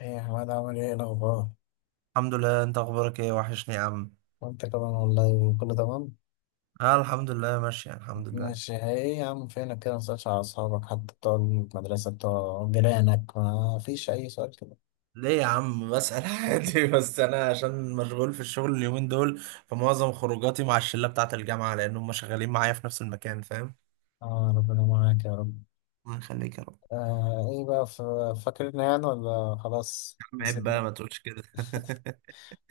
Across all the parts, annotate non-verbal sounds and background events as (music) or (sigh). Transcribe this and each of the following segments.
ايه يا حماد، عامل ايه؟ إيه الاخبار؟ الحمد لله، انت اخبارك ايه؟ وحشني يا عم. وانت كمان والله كله تمام. اه، الحمد لله، ماشي الحمد لله. ماشي. ايه يا عم فينك كده، مسألش على اصحابك حتى بتوع المدرسه بتوع جيرانك، ما فيش اي سؤال كده؟ ليه يا عم؟ بسأل عادي. (laughs) بس انا عشان مشغول في الشغل اليومين دول، فمعظم خروجاتي مع الشلة بتاعت الجامعة، لان هم شغالين معايا في نفس المكان، فاهم؟ اه، ربنا معاك يا رب. الله يخليك يا رب. آه، ايه بقى فاكرنا يعني ولا خلاص يا عم، عيب بقى، نسيتنا؟ ما تقولش كده.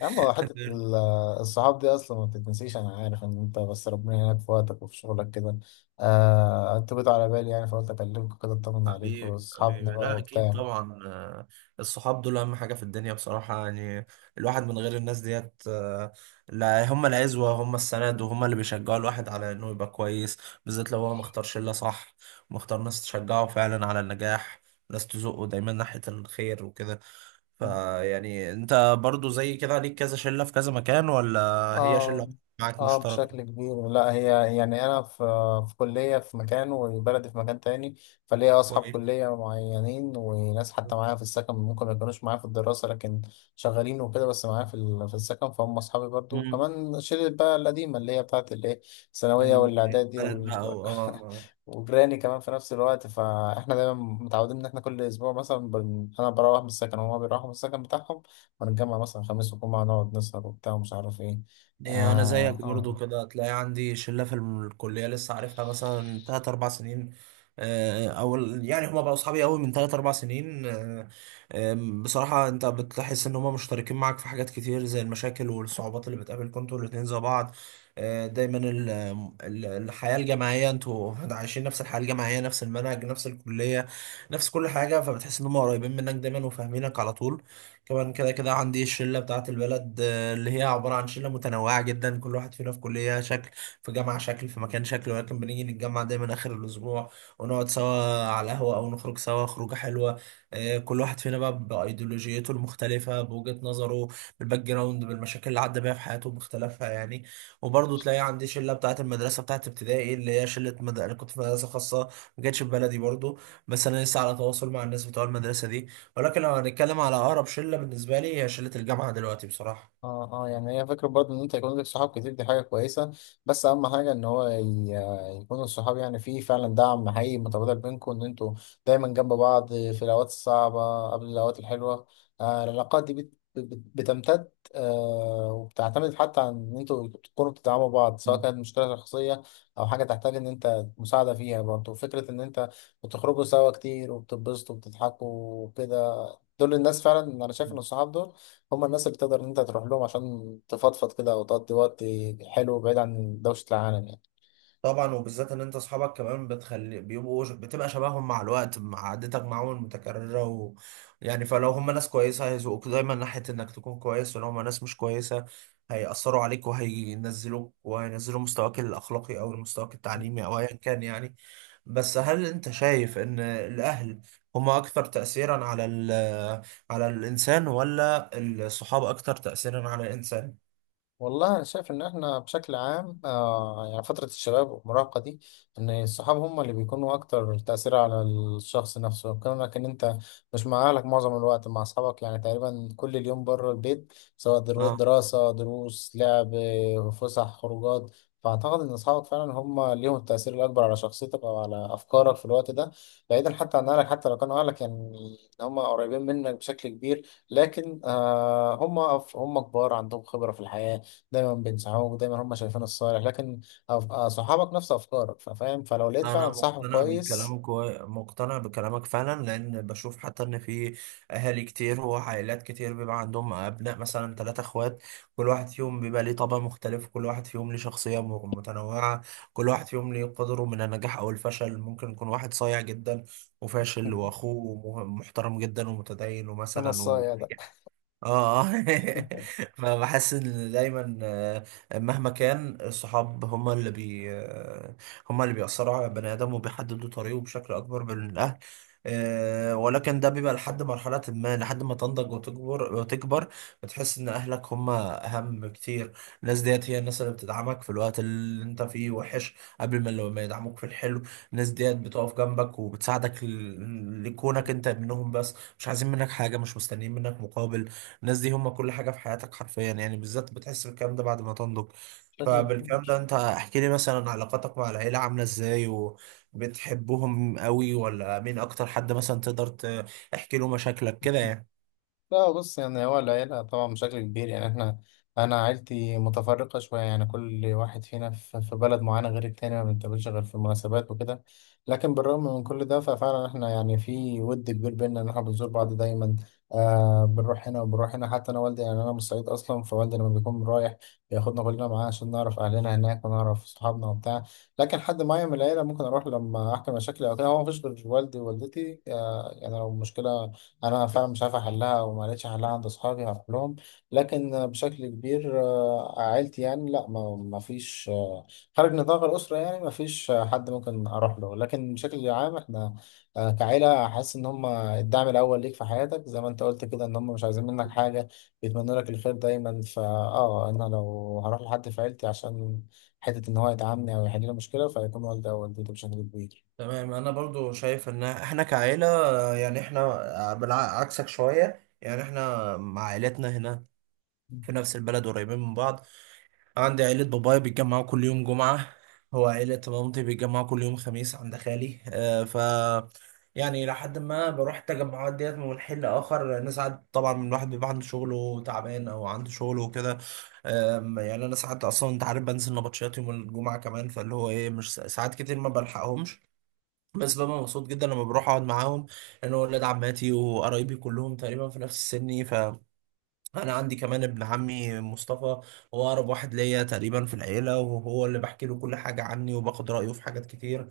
يا عم هو حته دول. الصحاب دي اصلا ما بتتنسيش، انا عارف ان انت بس ربنا يعينك في وقتك وفي شغلك كده. آه انت بقيت على بالي يعني فقلت اكلمك كده اطمن عليك حبيبي واصحابنا حبيبي، بقى لا اكيد وبتاع. طبعا، الصحاب دول اهم حاجه في الدنيا بصراحه، يعني الواحد من غير الناس ديت، لا، هم العزوه، هم السند، وهم اللي بيشجعوا الواحد على انه يبقى كويس، بالذات لو هو مختار شله صح، مختار ناس تشجعه فعلا على النجاح، ناس تزقه دايما ناحيه الخير وكده. فيعني انت برضو زي كده، ليك كذا شله في كذا مكان ولا؟ هي شله اه معاك اه، بشكل مشتركه؟ كبير. لا هي يعني انا في كليه في مكان وبلدي في مكان تاني، فليا اصحاب كويس. كليه معينين وناس حتى معايا في السكن ممكن ما يكونوش معايا في الدراسه، لكن شغالين وكده، بس معايا في في السكن، فهم اصحابي برضو. مم. وكمان شله بقى القديمه اللي هي بتاعت الايه، الثانويه والاعدادي البلد بقى (laughs) اه وجيراني كمان في نفس الوقت، فاحنا دايما متعودين ان احنا كل اسبوع مثلا انا بروح من السكن وهما بيروحوا من السكن بتاعهم، ونتجمع مثلا خميس وجمعه نقعد نسهر وبتاع ومش عارف ايه. إيه، انا اه زيك برضو اه كده، هتلاقي عندي شله في الكليه لسه عارفها مثلا تلات اربع سنين. او يعني هما بقوا اصحابي قوي من تلات اربع سنين. بصراحه انت بتحس ان هما مشتركين معاك في حاجات كتير، زي المشاكل والصعوبات اللي بتقابلكم انتوا الاتنين زي بعض. دايما الحياه الجامعيه، انتوا عايشين نفس الحياه الجامعيه، نفس المنهج، نفس الكليه، نفس كل حاجه، فبتحس ان هما قريبين منك دايما، وفاهمينك على طول. كمان، كده كده، عندي الشله بتاعه البلد، اللي هي عبارة عن شلة متنوعة جدا، كل واحد فينا في كلية شكل، في جامعة شكل، في مكان شكل، ولكن بنيجي نتجمع دايما آخر الأسبوع، ونقعد سوا على القهوة، أو نخرج سوا خروجة حلوة. كل واحد فينا بقى بأيديولوجيته المختلفة، بوجهة نظره، بالباك جراوند، بالمشاكل اللي عدى بيها في حياته باختلافها، يعني. وبرضه تلاقي عندي شلة بتاعة المدرسة، بتاعة ابتدائي، اللي هي شلة أنا كنت في مدرسة خاصة، ما كانتش في بلدي برضه، بس أنا لسه على تواصل مع الناس بتوع المدرسة دي. ولكن لو هنتكلم على أقرب شلة بالنسبة لي، هي شلة الجامعة دلوقتي بصراحة. اه اه. يعني هي فكرة برضه ان انت يكون لك صحاب كتير، دي حاجة كويسة، بس اهم حاجة ان هو يكون الصحاب يعني فيه فعلا دعم حقيقي متبادل بينكم، ان انتوا دايما جنب بعض في الاوقات الصعبة قبل الاوقات الحلوة. آه، العلاقات دي بت بتمتد، وبتعتمد حتى عن ان انتوا تكونوا بتدعموا بعض سواء مم. كانت مشكلة شخصية او حاجة تحتاج ان انت مساعدة فيها. برضه فكرة ان انت بتخرجوا سوا كتير وبتتبسطوا وبتضحكوا وكده، دول الناس فعلا انا شايف ان الصحاب دول هم الناس اللي تقدر ان انت تروح لهم عشان تفضفض كده او تقضي وقت حلو بعيد عن دوشة العالم يعني. طبعا، وبالذات ان انت اصحابك كمان بتخلي بيبقوا بتبقى شبههم مع الوقت، مع عادتك معاهم المتكرره يعني فلو هم ناس كويسه هيزقوك دايما ناحيه انك تكون كويس، ولو هم ناس مش كويسه هيأثروا عليك، وهينزلوك، وهينزلوا مستواك الاخلاقي او مستواك التعليمي او ايا كان، يعني. بس هل انت شايف ان الاهل هم اكثر تأثيرا على على الانسان، ولا الصحاب اكثر تأثيرا على الانسان؟ والله أنا شايف إن إحنا بشكل عام، يعني فترة الشباب والمراهقة دي، إن الصحاب هم اللي بيكونوا أكتر تأثير على الشخص نفسه، كونك إن أنت مش مع أهلك معظم الوقت، مع أصحابك يعني تقريبا كل اليوم بره البيت، سواء آه. دراسة دروس لعب، فسح خروجات. فأعتقد إن أصحابك فعلا هم ليهم التأثير الأكبر على شخصيتك أو على أفكارك في الوقت ده، بعيدا حتى عن أهلك. حتى لو كانوا أهلك يعني هم قريبين منك بشكل كبير، لكن آه، هم هم كبار عندهم خبرة في الحياة، دايما بينصحوك، دايما هم شايفين الصالح. لكن صحابك نفس افكارك فاهم، فلو لقيت انا فعلا صاحب مقتنع كويس. بالكلامك مقتنع بكلامك فعلا، لان بشوف حتى ان في اهالي كتير وعائلات كتير بيبقى عندهم ابناء، مثلا ثلاثة اخوات، كل واحد فيهم بيبقى ليه طبع مختلف، كل واحد فيهم ليه شخصية متنوعة كل واحد فيهم ليه قدره من النجاح او الفشل، ممكن يكون واحد صايع جدا وفاشل، (laughs) واخوه محترم جدا ومتدين انا ومثلا الصايع ده وناجح. اه اه. (laughs) فبحس ان دايما، مهما كان الصحاب هما اللي بي آه، هما اللي بيأثروا على البني ادم، وبيحددوا طريقه بشكل اكبر من الاهل. ولكن ده بيبقى لحد مرحلة ما، لحد ما تنضج وتكبر وتكبر، بتحس ان اهلك هما اهم كتير. الناس ديت هي الناس اللي بتدعمك في الوقت اللي انت فيه وحش، قبل ما لما يدعموك في الحلو. الناس ديت بتقف جنبك وبتساعدك لكونك انت منهم، بس مش عايزين منك حاجة، مش مستنيين منك مقابل. الناس دي هم كل حاجة في حياتك حرفيا، يعني بالذات بتحس بالكلام ده بعد ما تنضج. شكلي فبالكلام ده، كبير. انت احكي لي مثلا، علاقاتك مع العيلة عاملة ازاي؟ وبتحبهم قوي؟ ولا مين اكتر حد مثلا تقدر تحكي له مشاكلك كده، يعني. لا بص، يعني هو العيلة طبعا بشكل كبير يعني احنا، أنا عيلتي متفرقة شوية، يعني كل واحد فينا في بلد معينة غير التاني، ما بنتقابلش غير في المناسبات وكده. لكن بالرغم من كل ده ففعلا احنا يعني في ود كبير بينا، إن احنا بنزور بعض دايما، آه بنروح هنا وبنروح هنا. حتى أنا والدي، يعني أنا من الصعيد أصلا، فوالدي لما بيكون رايح بياخدنا كلنا معاه عشان نعرف أهلنا هناك ونعرف صحابنا وبتاع. لكن حد معين من العيلة ممكن أروح لما أحكي مشاكلي أو كده، هو مفيش غير والدي ووالدتي، آه يعني لو مشكلة انا فعلا مش عارف احلها وما لقيتش حلها عند اصحابي هروح لهم. لكن بشكل كبير، آه، عيلتي يعني لا، ما فيش خارج نطاق الاسره، يعني ما فيش حد ممكن اروح له. لكن بشكل عام احنا، كعيله حاسس ان هم الدعم الاول ليك في حياتك، زي ما انت قلت كده، ان هم مش عايزين منك حاجه، بيتمنوا لك الخير دايما. فاه انا لو هروح لحد في عيلتي عشان حته ان هو يدعمني او يحل لي مشكله فهيكون والدي او والدتي بشكل كبير. تمام، انا برضو شايف ان احنا كعيلة، يعني احنا بالعكسك شوية، يعني احنا مع عائلتنا هنا في نفس البلد، قريبين من بعض. عندي عيلة بابايا بيتجمعوا كل يوم جمعة، وعيلة مامتي بيتجمعوا كل يوم خميس عند خالي. آه ف يعني لحد ما بروح التجمعات ديت من حين لآخر، لأن ساعات طبعا الواحد بيبقى عنده شغله تعبان أو عنده شغله وكده. يعني أنا ساعات أصلا، أنت عارف بنزل نبطشيات يوم الجمعة كمان، فاللي هو إيه، مش ساعات كتير ما بلحقهمش، بس ببقى مبسوط جدا لما بروح أقعد معاهم، لأن هو ولاد عماتي وقرايبي كلهم تقريبا في نفس سني. ف انا عندي كمان ابن عمي مصطفى، هو اقرب واحد ليا تقريبا في العيله، وهو اللي بحكي له كل حاجه عني، وباخد رايه في حاجات كتير.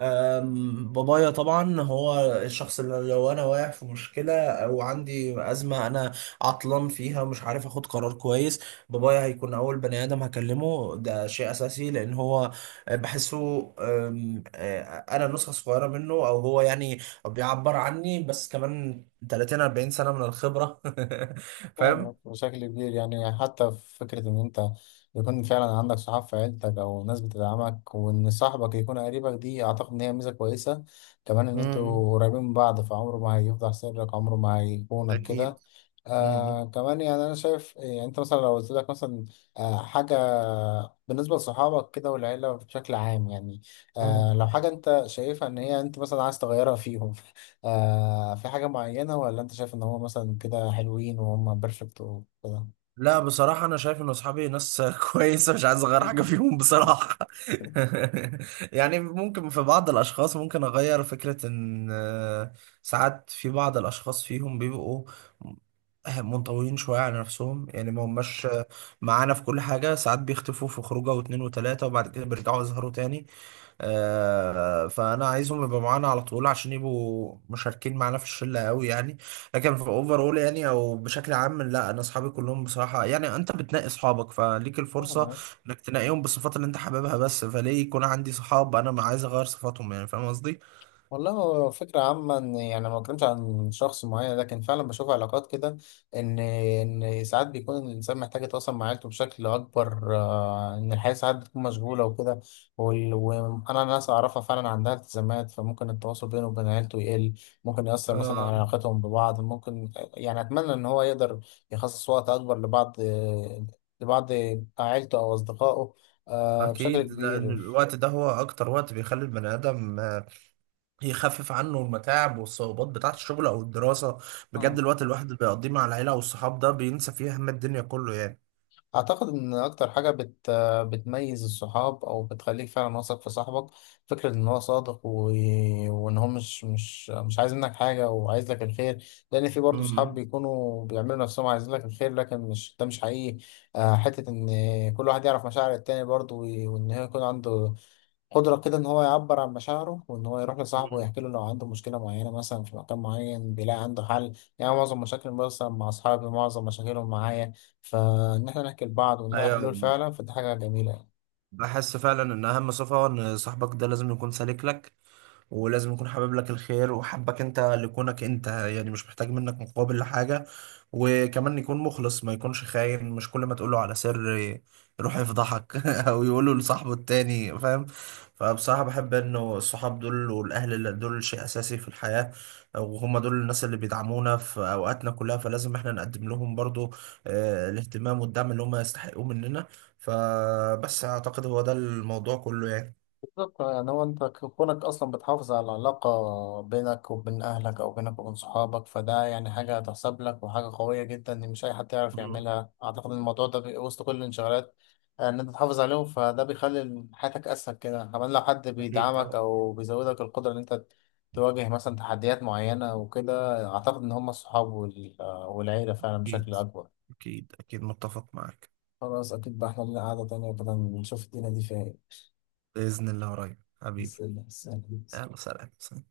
بابايا طبعا هو الشخص اللي لو انا واقع في مشكله او عندي ازمه، انا عطلان فيها، مش عارف اخد قرار كويس، بابايا هيكون اول بني ادم هكلمه، ده شيء اساسي، لان هو بحسه. أم، انا نسخه صغيره منه، او هو يعني بيعبر عني، بس كمان 30-40 سنه من الخبره. (laughs) فاهم؟ فاهمك بشكل كبير، يعني حتى في فكرة إن أنت يكون فعلا عندك صحاب في عيلتك أو ناس بتدعمك، وإن صاحبك يكون قريبك دي أعتقد إن هي ميزة كويسة، كمان إن امم. أنتوا قريبين من بعض، فعمره ما هيفضح سرك، عمره ما هيخونك كده. اكيد. امم. آه كمان يعني أنا شايف، يعني أنت مثلا لو قلت لك مثلا آه حاجة بالنسبة لصحابك كده والعيلة بشكل عام يعني، آه أمم. لو حاجة أنت شايفها إن هي أنت مثلا عايز تغيرها فيهم، (laughs) آه في حاجة معينة، ولا أنت شايف إن هو مثلا كده حلوين وهم بيرفكت وكده؟ لا بصراحة، أنا شايف إن أصحابي ناس (laughs) كويسة، مش عايز أغير حاجة (laughs) فيهم بصراحة. (laughs) يعني ممكن في بعض الأشخاص ممكن أغير، فكرة إن ساعات في بعض الأشخاص فيهم بيبقوا منطويين شوية على نفسهم، يعني ما هماش معانا في كل حاجة، ساعات بيختفوا في خروجة واتنين وتلاتة وبعد كده بيرجعوا يظهروا تاني. فأنا عايزهم يبقوا معانا على طول، عشان يبقوا مشاركين معانا في الشلة قوي، يعني. لكن في اوفر يعني، او بشكل عام لا، انا اصحابي كلهم بصراحه، يعني انت بتنقي اصحابك، فليك الفرصه آه، انك تنقيهم بالصفات اللي انت حاببها بس، فليه يكون عندي صحاب انا ما عايز اغير صفاتهم، يعني فاهم قصدي؟ والله هو فكرة عامة، إن يعني ما بتكلمش عن شخص معين، لكن فعلا بشوف علاقات كده، إن ساعات بيكون الإنسان محتاج يتواصل مع عيلته بشكل أكبر، آه، إن الحياة ساعات بتكون مشغولة وكده، وأنا ناس أعرفها فعلا عندها التزامات، فممكن التواصل بينه وبين عيلته يقل، ممكن يأثر مثلا آه، على علاقتهم ببعض. ممكن يعني أتمنى إن هو يقدر يخصص وقت أكبر لبعض، لبعض عيلته أو أصدقائه، آه، بشكل اكيد. لان كبير. الوقت ده هو اكتر وقت بيخلي البني ادم، يخفف عنه المتاعب والصعوبات بتاعه الشغل او الدراسه. بجد آه. الوقت الواحد اللي بيقضيه مع العيله والصحاب ده، بينسى فيه هم الدنيا كله، يعني. أعتقد إن أكتر حاجة بتميز الصحاب أو بتخليك فعلا واثق في صاحبك فكرة إن هو صادق، وإن هو مش عايز منك حاجة وعايز لك الخير، لأن في برضه صحاب امم. بيكونوا بيعملوا نفسهم عايزين لك الخير لكن مش ده مش حقيقي. آه، حتة إن كل واحد يعرف مشاعر التاني برضه، و... وإن هو يكون عنده قدرة كده إن هو يعبر عن مشاعره وإن هو يروح لصاحبه ويحكي له لو عنده مشكلة معينة، مثلا في مكان معين بيلاقي عنده حل. يعني معظم مشاكل مثلا مع أصحابي، معظم مشاكلهم معايا، فإن إحنا نحكي لبعض ونلاقي ايوه. حلول فعلا، فدي حاجة جميلة يعني. بحس فعلا ان اهم صفه ان صاحبك ده لازم يكون سالك لك، ولازم يكون حابب لك الخير، وحبك انت لكونك انت، يعني مش محتاج منك مقابل لحاجة. وكمان يكون مخلص، ما يكونش خاين، مش كل ما تقوله على سر يروح يفضحك (laughs) او يقوله لصاحبه التاني، فاهم. فبصراحة بحب انه الصحاب دول والاهل اللي دول شيء اساسي في الحياة، وهم دول الناس اللي بيدعمونا في اوقاتنا كلها، فلازم احنا نقدم لهم برضو الاهتمام والدعم اللي هم يستحقوه مننا. فبس اعتقد هو ده الموضوع كله، يعني. بالظبط. يعني هو انت كونك اصلا بتحافظ على العلاقة بينك وبين اهلك او بينك وبين صحابك، فده يعني حاجة هتحسب لك وحاجة قوية جدا ان مش اي حد يعرف مم. يعملها. اعتقد ان الموضوع ده وسط كل الانشغالات، آه، ان انت تحافظ عليهم، فده بيخلي حياتك اسهل كده. كمان لو حد أكيد بيدعمك طبعا. او بيزودك القدرة ان انت تواجه مثلا تحديات معينة وكده، اعتقد ان هم الصحاب والعيلة فعلا بشكل أكيد. اكبر. أكيد أكيد متفق معك. خلاص، اكيد بقى احنا لنا قعدة تانية بدل نشوف الدنيا دي فيها ايه. بإذن الله قريب حبيبي. بس- بس- يلا، سلام سلام.